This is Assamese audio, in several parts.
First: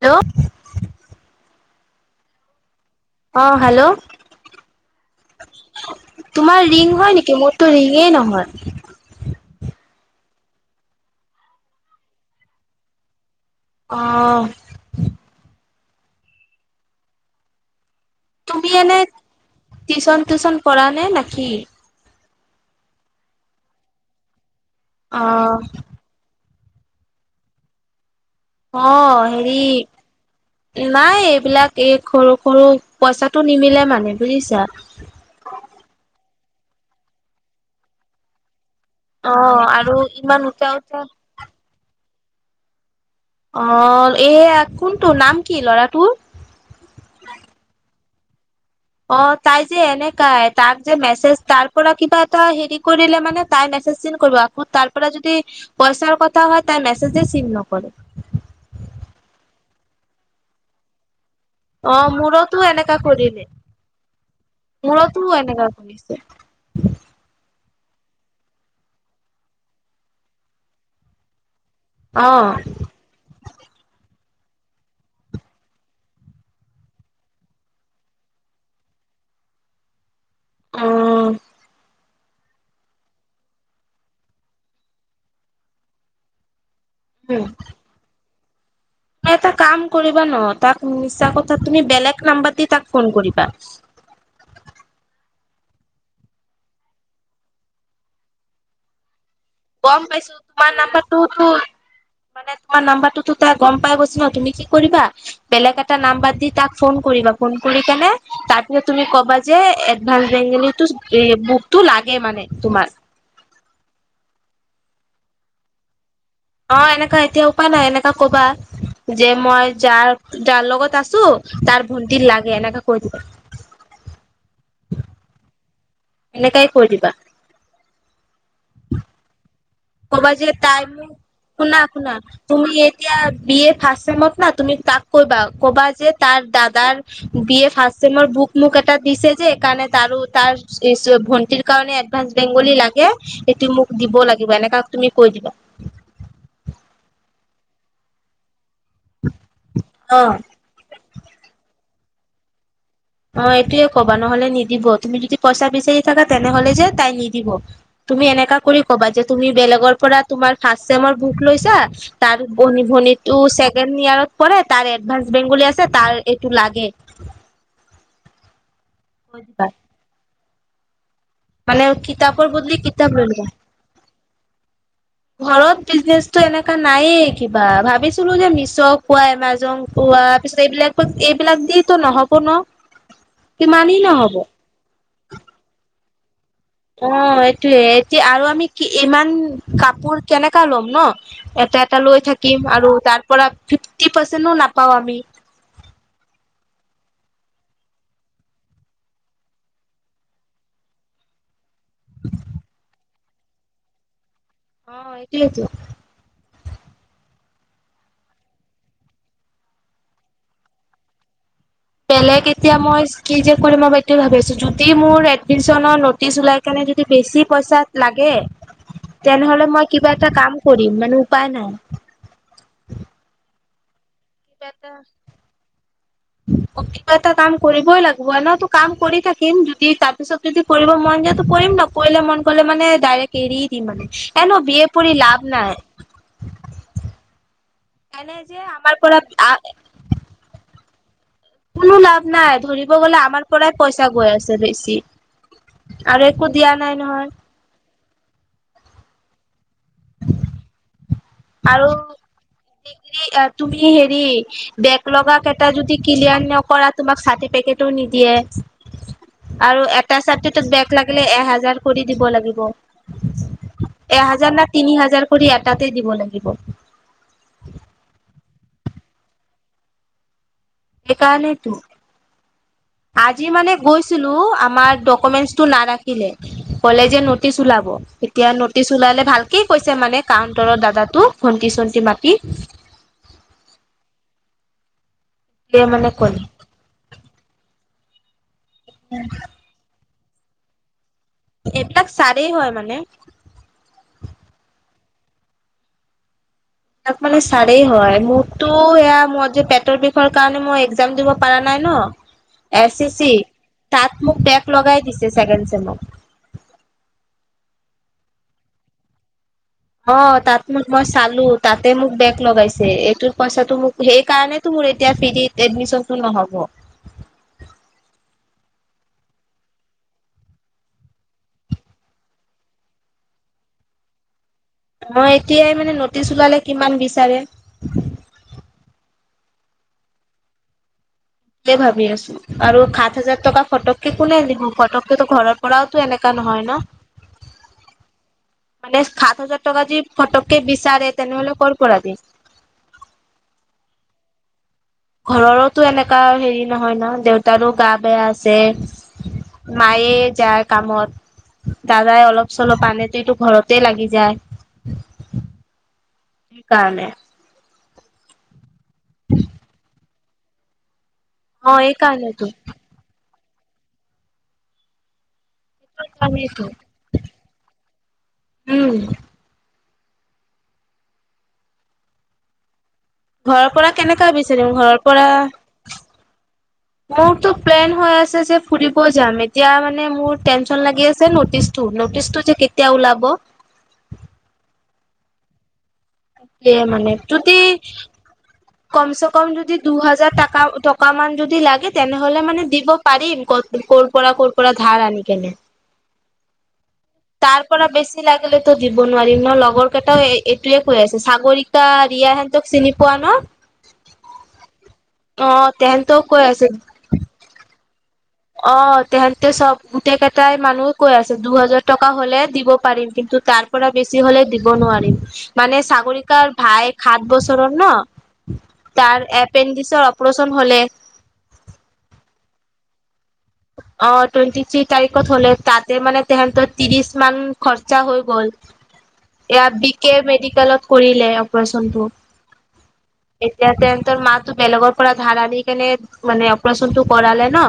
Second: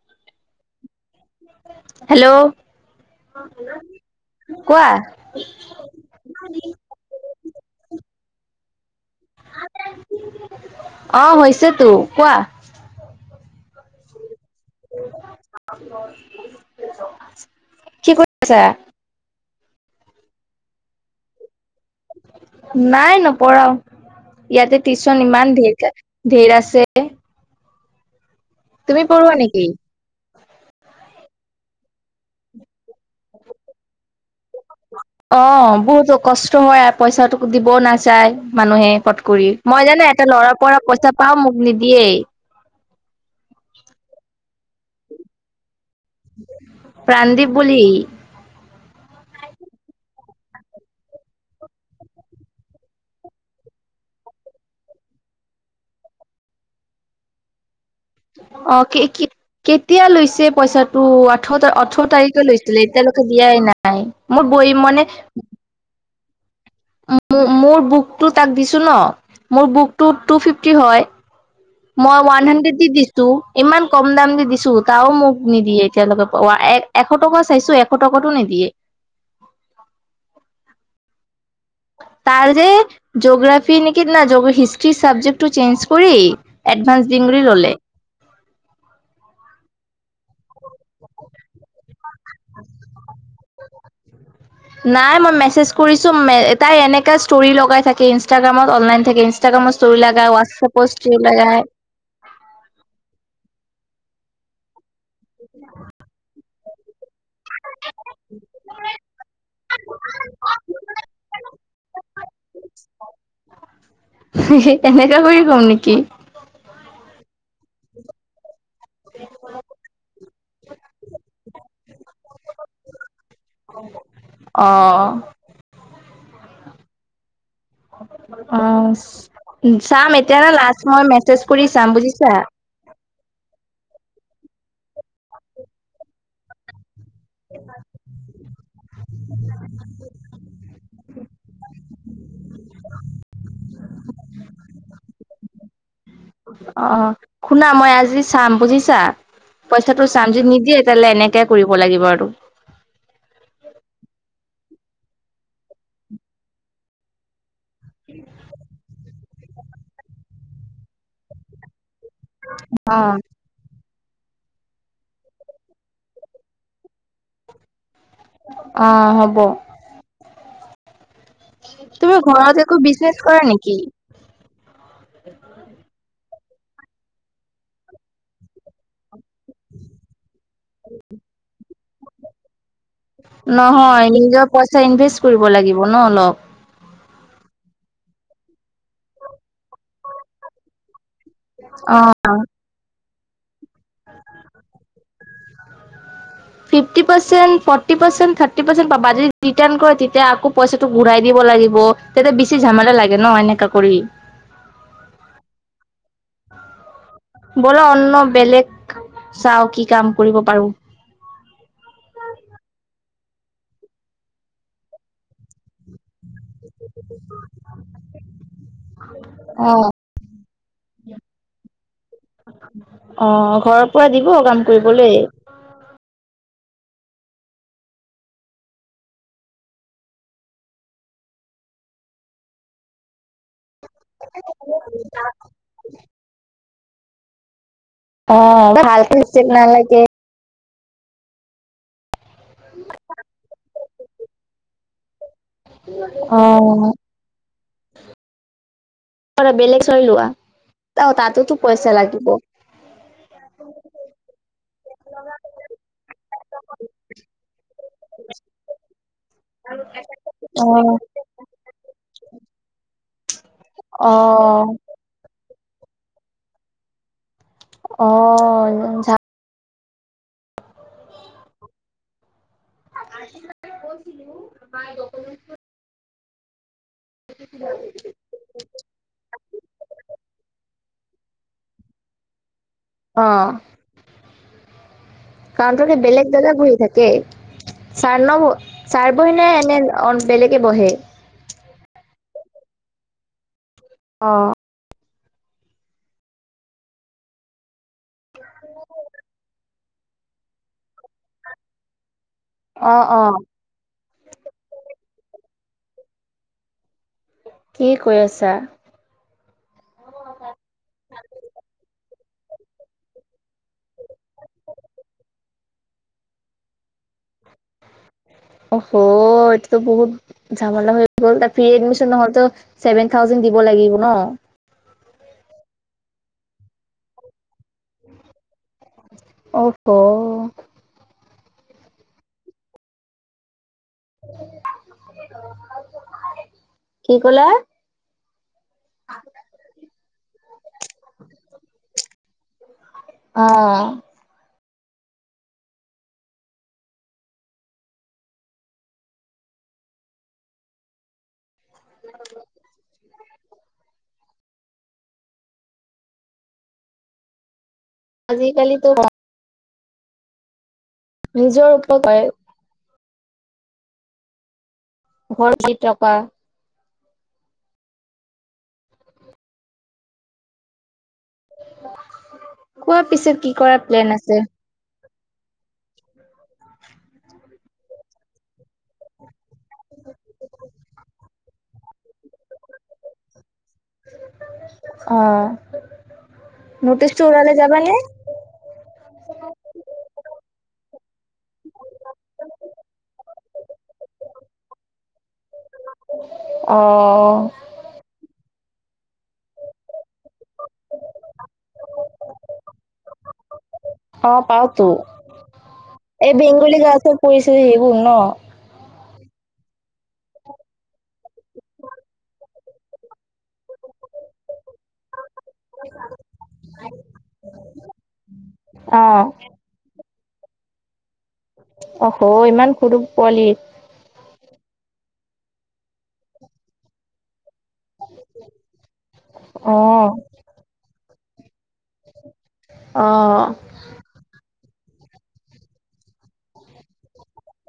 হেল্ল'। হেল্ল'। অ হেল্ল' কোৱা তোমাৰ ৰিং হয় নেকি মোৰ। টো ৰিঙেই নহয় অ হৈছে তো কোৱা অঁ কি কৰি আছা? তুমি এনে টিউচন টিউচন পঢ়া নে নে নেকি নাই নপঢ়াও ইয়াতে অ টিউচন ইমান ধঢেৰক ধেৰ আছে অ তুমি পঢ়োৱা হেৰি নেকি? নাই এইবিলাক এই সৰু সৰু পইচাটো নিমিলে মানে বুজিছা অ বহুতো কষ্ট হয় পইচাটো দিবও নাযায় মানুহে পট অ কৰি মই আৰু জানে এটা ইমান লৰা উঠা পৰা উঠা পইচা পাওঁ মোক নিদিয়েই। অ এয়া কোনটো নাম কি ল'ৰাটোৰ প্ৰাণদীপ বুলি অ তাই যে এনেকাই তাক যে মেছেজ তাৰ পৰা কিবা এটা হেৰি কৰিলে মানে তাই মেছেজ চিন কৰিব আকৌ তাৰ পৰা যদি পইচাৰ কথা হয় তাই মেছেজে চিন নকৰে অ অ কে কেতিয়া লৈছে পইচাটো তো আঠৰ অ ওঠৰ তাৰিখে মোৰতো লৈছিলে এনেকা এতিয়ালৈকে কৰিলে দিয়াই নাই মোৰ বৈ মানে মোৰতো এনেকা কৰিছে মোৰ বুকটো তাক দিছো ন মোৰ বুকটো টু ফিফটি হয় মই অ ৱান হাণ্ড্ৰেড দি দিছো ত ইমান কম দাম দি দিছো তাও মোক নিদিয়ে এতিয়ালৈকে প এ এশ টকা চাইছো এশ টকাতো নিদিয়ে অহ তাৰ যে জঅ'গ্ৰাফি নেকি না হিষ্ট্ৰি চাবজেক্টটো চেঞ্জ কৰি এডভান্সড দিম বুলি ল'লে তুমি এটা কাম কৰিবা ন তাক মিছা কথা তুমি বেলেগ নাম্বাৰ দি তাক ফোন কৰিবা নাই মই মেছেজ কৰিছো এহ তাই এনেকা ষ্টৰি লগাই থাকে ইনষ্টাগ্ৰামত অনলাইন থাকে ইনষ্টাগ্ৰামত গম ষ্টৰি লগায় পাইছো তোমাৰ হোৱাটছাপত ষ্টৰি নাম্বাৰটোতো লগায় মানে তোমাৰ নাম্বাৰটোতো তাই গম পাই গৈছে ন তুমি কি কৰিবা বেলেগ এটা নাম্বাৰ দি তাক ফোন কৰিবা ফোন কৰি কেনে তাৰপিছত তুমি ক'বা যে এডভান্সড বেংগলীটো এহ বুক তো লাগে মানে তোমাৰ এ এই তেনেকা হৈ গ'ল নেকি অ এনেকা এতিয়া উপায় নাই এনেকা ক'বা যে মই যাৰ যাৰ লগত আছো তাৰ ভন্টিৰ লাগে এনেকাে কৈ দিবা অহ এনেকাই কৈ দিবা অহ চাম ক'বা যে এতিয়া তাই লাষ্ট মই মোক মেছেজ কৰি শুনা চাম শুনা বুজিছা তুমি এতিয়া বি এ ৰ্ফাষ্ট চেমত না তুমি তাক কৈবা ক'বা যে তাৰ দাদাৰ বি এ ৰ্ফাষ্ট চেমৰ বুক মোক এটা দিছে যে এইকাৰণে তাৰো তাৰ ভণ্টিৰ কাৰণে এডভান্সড বেংগলী লাগে সেইটো মোক দিব লাগিব এনেকা তুমি কৈ দিবা অহ শুনা মই আজি চাম বুজিছা পইচাটো চাম অ'। যদি নিদিয়ে তেতিয়া হ'লে এনেকে এতিয়া কৰিব লাগিব আৰু অ এইটোৱে ক'বা নহ'লে নিদিব তুমি যদি পইচা বিচাৰি থাকা তেনেহ'লে যে তাই নিদিব তুমি এনেকা কৰি ক'বা যে তুমি বেলেগৰ পৰা তোমাৰ ৰ্ফাষ্ট্ৰ চেমৰ বুক লৈছা তাৰ ভনী অ ভনীটো ছেকেণ্ড ইয়েৰত পঢ়ে তাৰ এডভান্স বেংগলী আছে তাৰ এইটো লাগে অহ [unintelligible] মানে তুমি কিতাপৰ ঘৰত বদলি একো কিতাপ বিজনেচ লৈ কৰা ল'বা নেকি ঘৰত বিজনেচটো এনেকা নাইয়ে কিবা ভাবিছিলো যে মিছো কোৱা এমাজং কোৱা পিছত এইবিলাক এইবিলাক দি ত নহ'ব ন কিমানেই নহয় নহ'ব নিজৰ পইচা ইনভেষ্ট কৰিব লাগিব ন অলপ অ এইটোৱে এতিয়া আৰু আমি কি ইমান কাপোৰ কেনেকা ল'ম ন এটা অ এটা লৈ থাকিম আৰু তাৰ পৰা ফিফটি পাৰ্চেণ্টও নাপাওঁ আমি fifty percent forty percent thirty percent পাবা আৰু যদি ৰিটাৰ্ণ কৰে তেতিয়া আকৌ পইচাটো ঘূৰাই দিব লাগিব তেতিয়া বেছি ঝামেলা লাগে ন এনেকা কৰি অ এইটোৱেটো বল অন্ন বেলেগ চাওঁ কি কাম কৰিব পাৰো বেলেগ এতিয়া মই কি যে কৰিম মই এইটোৱে ভাৱি আছো যদি মোৰ এডমিশনৰ ন'টিশ উলাই কাৰণে যদি বেছি পইচা লাগে তেনেহ'লে অ মই কি কিবা এটা কাম কৰিম মানে উপায় নাই অ ঘৰৰ পৰা দিব কাম কৰিবলে অ কিবা এটা কাম কৰিবই লাগিব এনেওটো কাম কৰি থাকিম যদি তাৰপিছত যদি কৰিব মন যায় ত কৰিম নকৰিলে মন কৰিলে মানে ডাইৰেক্ট এৰিয়ে দিম মানে এনেও বি এ পঢ়ি লাভ নাই এনে অ যে আমাৰ ভাল পৰা নালাগে কোনো লাভ নাই ধৰিব গ'লে আমাৰ পৰাই পইচা গৈ আছে বেছি আৰু একো দিয়া অ'। নাই নহয় বেলেগ চই লোৱা অ তাতো আৰু যিখিনি তুমি হেৰি বেগ লগ কেইটা যদি ক্লিয়াৰ নকৰা তোমাক চাৰটিফিকেটো নিদিয়ে আৰু এটা চাবজেক্টত বেগ অ', লাগিলে এহাজাৰ কৰি দিব লাগিব এহাজাৰ নে অ', তিনি হাজাৰ কৰি এটাতে দিব লাগিব অ সেইকাৰণো টো আজি মানে গৈছিলো আমাৰ ডকুমেণ্টছ টো নাৰাখিলে কলে যে নটিচ ওলাব এতিয়া নটিচ ওলালে ভালকে কৈছে মানে কাউণ্টাৰৰ দাদাটো ভন্তি চন্তি মাটি অ তে কাউন্টাৰত মানে বেলেগ ক'লে দাদা বহি থাকে ছাৰ ন ছাৰ বহি নে এনে অ বেলেগে বহে এইবিলাক ছাৰেই হয় মানে অ তাক মানে ছাৰেই হয় মোকতো এয়া মই যে পেটৰ বিষৰ কাৰণে মই একজাম দিব পাৰা নাই ন এ অ', চি চি অ'। তাত মোক বেগ লগাই দিছে ছেকেণ্ড চেমত কি কৈ আছা অ তাত মোক মই চালো তাতে মোক বেগ লগাইছে এইটোত পইচাটো মোক সেইকাৰণে মোৰ এতিয়া ফ্ৰীত এডমিশনটো নহ'ব অ হঅ এইটোত বহুত চাবলে হৈ গ'ল তাত ফ্ৰি এডমিচন নহলে ত ছেভেন থাউজেন দিব লাগিব ন মই এতিয়াই মানে নটিচ ওলালে কিমান বিচাৰে অ হঅ ভাবি আছো, আৰু সাত হাজাৰ টকা ফটক- একো নাই দেখোন, ফটককেতো ঘৰৰ পৰাওটো এনেকা নহয় ন। কি ক'লা? মানে সাত হাজাৰ টকা যদি ফটকে বিচাৰে তেনেহ'লে কৰ পৰা দিম। অঁহ। ঘৰৰৰো এনেকা হেৰি নহয় ন' দেউতাৰো গা বেয়া আছে। মায়ে যায় কামত, দাদাই অলপ-চলপ আনে। প্ৰতিটো ঘৰতে লাগি যায় সেইকাৰণে। আজিকালিটো- উম। নিজৰ এই ওপকাৰ। কাৰণেতো ভৰ যি টকা। উমঁ। [unintelligible] কোৱা পিছে? কি ঘৰৰ কৰা পৰা প্লেন কেনেকা আছে? বিচাৰিম, ঘৰৰ পৰা- মোৰটো প্লেন হৈ আছে যে ফুৰিব যাম এতিয়া মোৰ টেনচন লাগি আছে ন। নটিছটো যে কেতিয়া ওলাব। অহ। এতিয়া মানে যদি- কমচ-চকম যদি দুটকা মান যদি হ'লে তেনেহ'লে মানে দিব- পাৰিম। কৰ পৰা, কৰ পৰা, ধাৰ আনি কেনে। অ। তাৰ পৰা বেছি লাগিলে তো দিব নোৱাৰিম ন' লগৰ কেইটাও এইটোয়ে কৈ আছে সাগৰিকা- তাৰ ৰিয়া হেতক চিনি পোৱা ন? অঁ', পাওঁ টো। অ তেহেতও এই কৈ বেংগলী গাছ পৰিছে সেইবোৰ ন? অঁহ', - তেহেতে চব গোটেই কেইটাই মানুহ কৈ আছে দুহাজাৰ টকা হ'লে দিব পাৰিম, কিন্তু তাৰ- পৰা বেছি হ'লে দিব নোৱাৰিম। মানে সাগৰিকাৰাৰ ভাইক সাত বছৰৰ ন' তাৰ অ' এক- পেণ্ডিছৰ অপাৰে্যন হ'লে- অ-অহ ইমান সৰু পোৱালী। অঁ', - টুৱেন্টি থ্ৰী তাৰিখত হ'লে তা'তে মানে তেৰ ত্ৰিশ মান- খৰচা হৈ গ'ল, এয়া বি কে অ'। মেডিকেলত কৰিলে- অপাৰে্যনটো। অ'। এতিয়া সিহঁতৰ মাক বেলেগক- পুৰা ধাৰা দি কেনে মানে অপাৰে্যনটো কৰিলে ন।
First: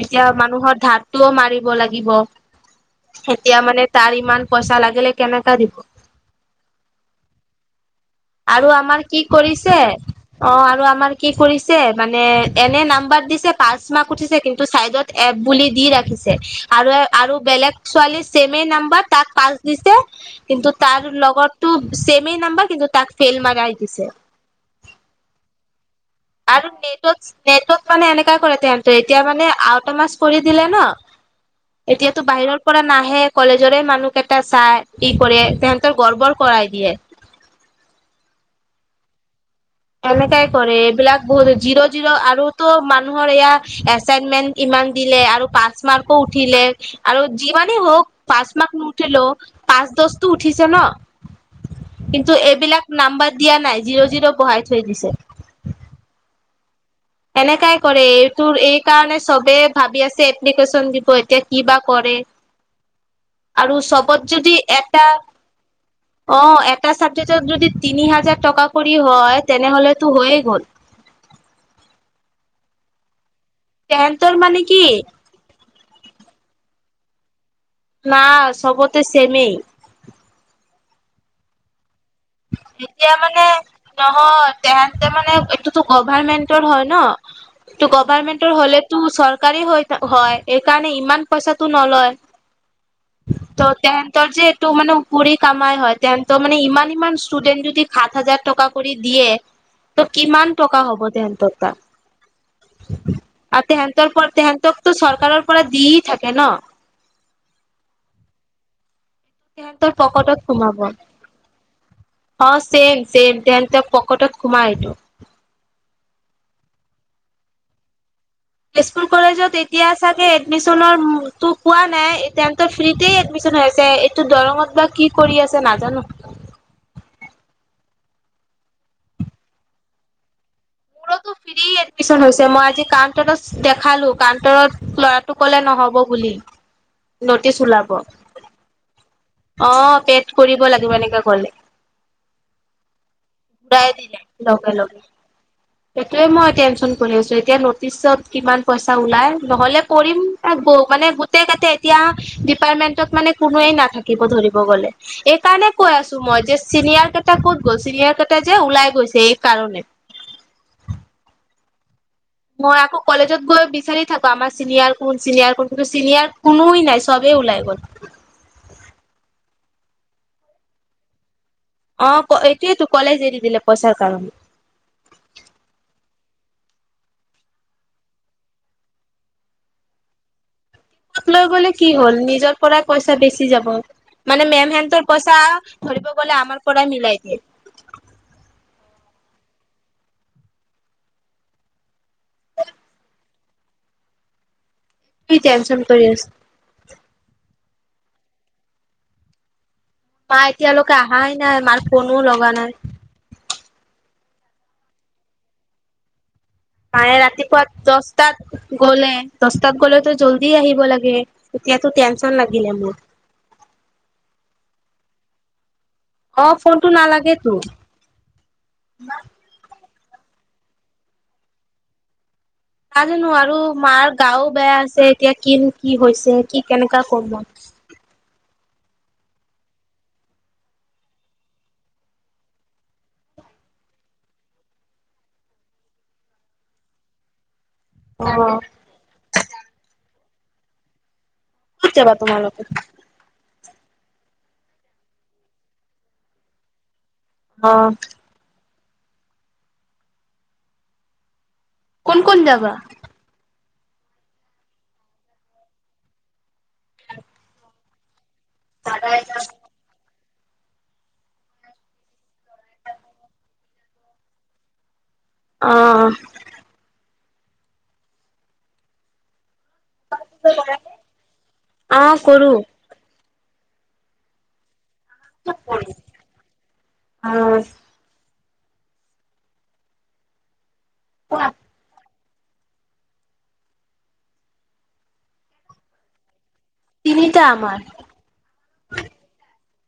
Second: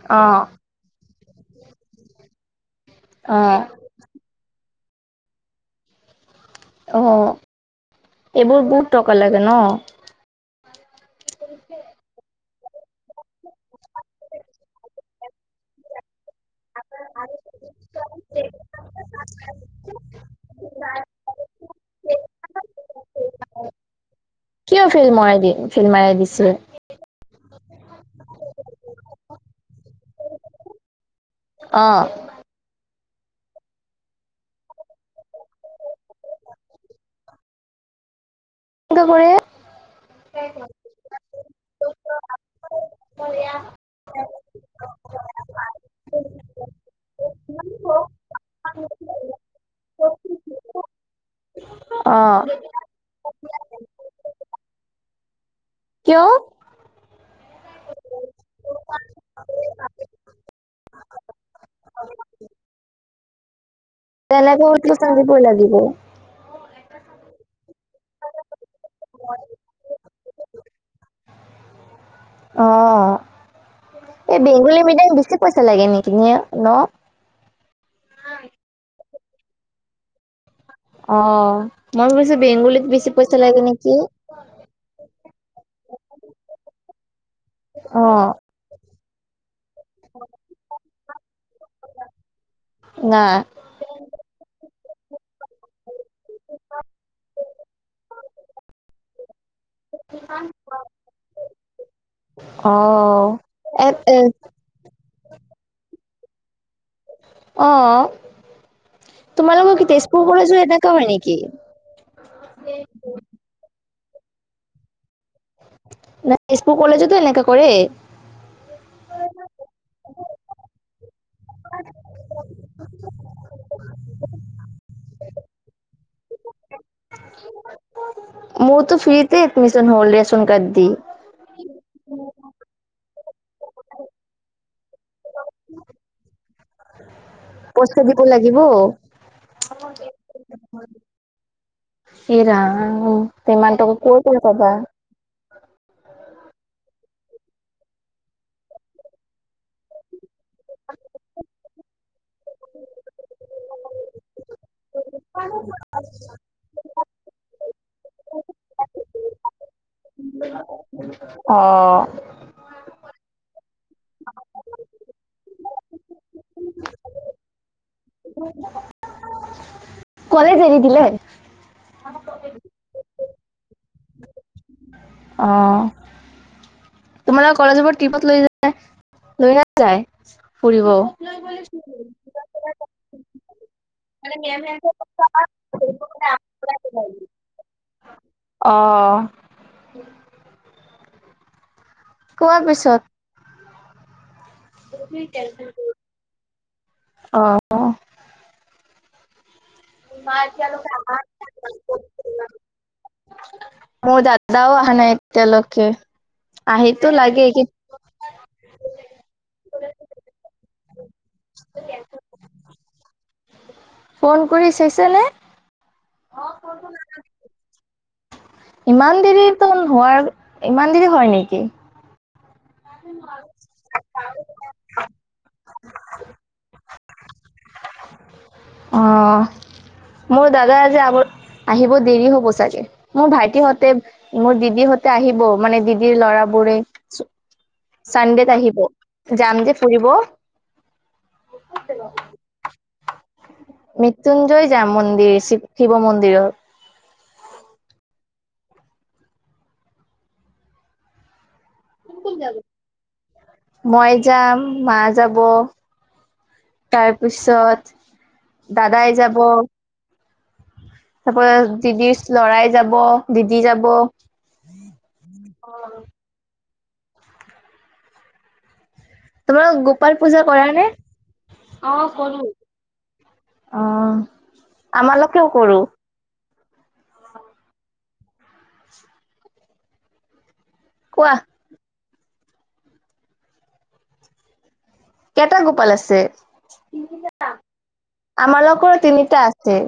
এতিয়া অ' মানুহৰ ধাৰটোও মাৰিব লাগিব। এতিয়া অ' মানে- তাৰ ইমান পইচা লাগিলে কেনেকা দিব। অ' এইবোৰ আৰু বহুত আমাৰ টকা কি লাগে ন? কৰিছে। অঁ', আৰু আমাৰ কি কৰিছে মানে এনেই নাম্বাৰ দিছে পাঁচ মাহক উঠিছে, কিন্তু- চাইডত এপ বুলি দি ৰাখিছে। আৰু-আৰু বেলেগ ছোৱালী চেছেমে নাম্বাৰ তাক পাছ দিছে কিন্তু তাৰ লগত- টোক চেছেমেই নাম্বাৰ কিন্তু তাক ফেইল মাৰাই দিছে। কিয় ফেল মাৰাই দিয়ে, ফেল মাৰাই দিছে? আৰু নেটত, নেটত মানে এনেকা কৰে তে' এতিয়া মানে আউট মাছ কৰি দিলে ন। অ' এতিয়াতো বাহিৰৰ- পৰা নাহে কলেজৰে মানুহ কেইটাই চাই কি কৰে তেহেতৰ গৰ্বৰ কৰাই দিয়ে। এনেকা বোৰে এনেকাই কৰে এইবিলাক বহুত জিৰ' জিৰ' আৰুতো মানুহৰ এয়া এচাইনমেন্ট ইমান দিলে আৰু পাঁচ মাৰ্কো উঠিলে আৰু যিমানেই হওক পাঁচ মাৰ্ক নু উঠিলেও পাঁচ দশতটো উঠিছে ন কিন্তু অ'। এইবিলাক নাম্বাৰ দিয়া নাই জিৰ' জিৰ' বঢহাই থৈ দিছে। কিয়? এনেকাই কৰে এইটোৰ এই কাৰণে চবে ভাবি আছে এপ্লিকেশচন দিব এতিয়া ক বা কৰে। আৰু চবত যদি তেনেকে উঠলে এটা কান্দিবই লাগিব। অ এটা চাবজেক্টত যদি তিনি হাজাৰ টকা কৰি হয় তেনেহলেতো হৈ গ'ল। অ তেহেতৰ এই মানে বেংগলী, কি মিডিয়াম বেছি পইচা লাগে নেকি ন ন। ন চবতে চেমেই অ মই ভাবিছো বেংগলীত, বেছি এতিয়া মানে পইচাগে নেকি? নহয় তেহেতে মানে এইটোতো গভাৰমেন্টৰ হয় ন ত অ গভাৰমেন্টৰ হ'লেতো চৰকাৰী হৈ থ হয় এইকাৰণে ইমান। পছাতো নলয় না ত টেন তৰ যে এইটো মানেুৰি কামাই হয় তে তো মানে ইমান ইমান ষ্টুডেট যদি সাত হাজাৰ টকা কৰি দিয়ে। ত' কিমান টকা হ'ব তেহতৰ তাত অ আৰু এ তেহতৰ এ পৰা তেহেতকো চৰকাৰৰ পৰা দেই থাকে ন। অ তোমালোকৰ কি তেহেতৰ তেজপুৰ পকেটত কলেজো সোমাব এনেকা হয় নেকি? অ চছেম- চছেম তেন তেওঁক পকেটত সোমাই এইটো নাই সপু কলেজোতো এনেকা কৰে। স্কুল কলেজত এতিয়া চাগে এডমিশনৰ তটো কোৱা নাই এ তেৰ ফ্ৰীতে এডমিশন হৈ আছে। ত দৰঙত বা কি কৰি আছে নাজানো। মোৰতো ফ্ৰীতে এডমিছন, হ'ল ৰেচন কাৰ্ড, দি। মোৰ ফ্ৰী এডমিশ্যন হৈছে মই কান্ত আছো। দেখালো কান্তৰত লৰাটো কলে নহব বুলি নটিচ ওলাব। পইচা দিব লাগিব। অ পেট কৰিব লাগিব এনেকে গলে। এইৰাম ইনমান টকা ঘূৰাই দিলে ক'ত পৰা পাবা। লগে লগে। সেইটোৱে মই টেনচন কৰি আছো। এতিয়া নটিচত কিমান পইচা ওলাই নহলে কৰিম মানে গোটেই কতে এতিয়া ডিপাৰ্টমেন্টত মানে কোনোৱে নাথাকে। থাকিব ধৰিব গলে এইকাৰণে কৈ আছো মই যে চিনিয়। টা ক'ত গ'ল চিনিয়াৰ কেইটা যে ওলাই গৈছে এই কাৰণে [unintelligible] অ মই আকৌ কলেজত গৈ বিচাৰি থাকো। আমাৰ চিনিয়ৰ কোন চিনিয়ৰ কোন কিন্তু চিনিয়ৰ কোনোৱই নাই চবেই ওলাই গ'ল। অ কলেজ এৰি দিলে। অ এইটয়েইো কলেজ এৰি দিলে পইচাৰ কাৰণে অঁ তোমাৰ কলেজৰ টপত লৈ যায়। য ফুৰিব। তাক লৈ গ'লে কি হল নিজৰ পৰাই পইচা বেচি যাব মানে মেমহেনৰ পইচা। ধৰিব গলে আমাৰ পৰাই মিলাই দিয়ে। অ। কোৱাৰ পিছত। কি টেনচন [unintelligible] কৰি আছ আহ মা এতিয়ালৈকে অহাই নাই মাৰ ফোনো লগা নাই। মোৰ দাদাও আহ নাই এতিয়া লোকে। মায়ে ৰাতিপুৱা দচ তাত গ'লে দহটাত গলেতো জল্দি আহিব লাগে, এতিয়াতো টেনচন লাগিলে মোৰ। ফোন কৰি চাইছে নে? অ ফোনটো নালাগে তো। ইমান দেৰিতো নোৱাৰ ইমান দেৰি হয় নেকি? নাজানো আৰু মাৰ গাও বেয়া আছে, এতিয়া কি কি হৈছে কি কেনেকা কম মই। [inaudible] অ মোৰ দাদা আজি আগ আহিব দেৰি হ'ব চাগে, মোৰ ভাইটি হহঁতে মোৰ দিদিৰ হতে আহিব মানে দিদিৰ ল'ৰাবোৰে অ চানডেত আহিব, যাম যে ফুৰিব। ক'ত যাবা তোমালোকে? মৃত্যুঞ্জয় যাম মন্দিৰি, শিৱ মন্দিৰৰ। অ। কোন কোন জাবা? মই যাম, মা যাব, তাৰপিছত দাদাই যাব, তাৰপ দিদিৰ ল'ৰাই যাব, দিদি যাব, অ। তোমাৰ গোপাল পূজা কৰা নে? অ কৰো। অ আমালকেও কৰো। [inaudible] কোৱা? কেইটা গোপাল আছে? তিনিটা আমাৰ। আমাৰ লগোকৰো তিনিটা আছে।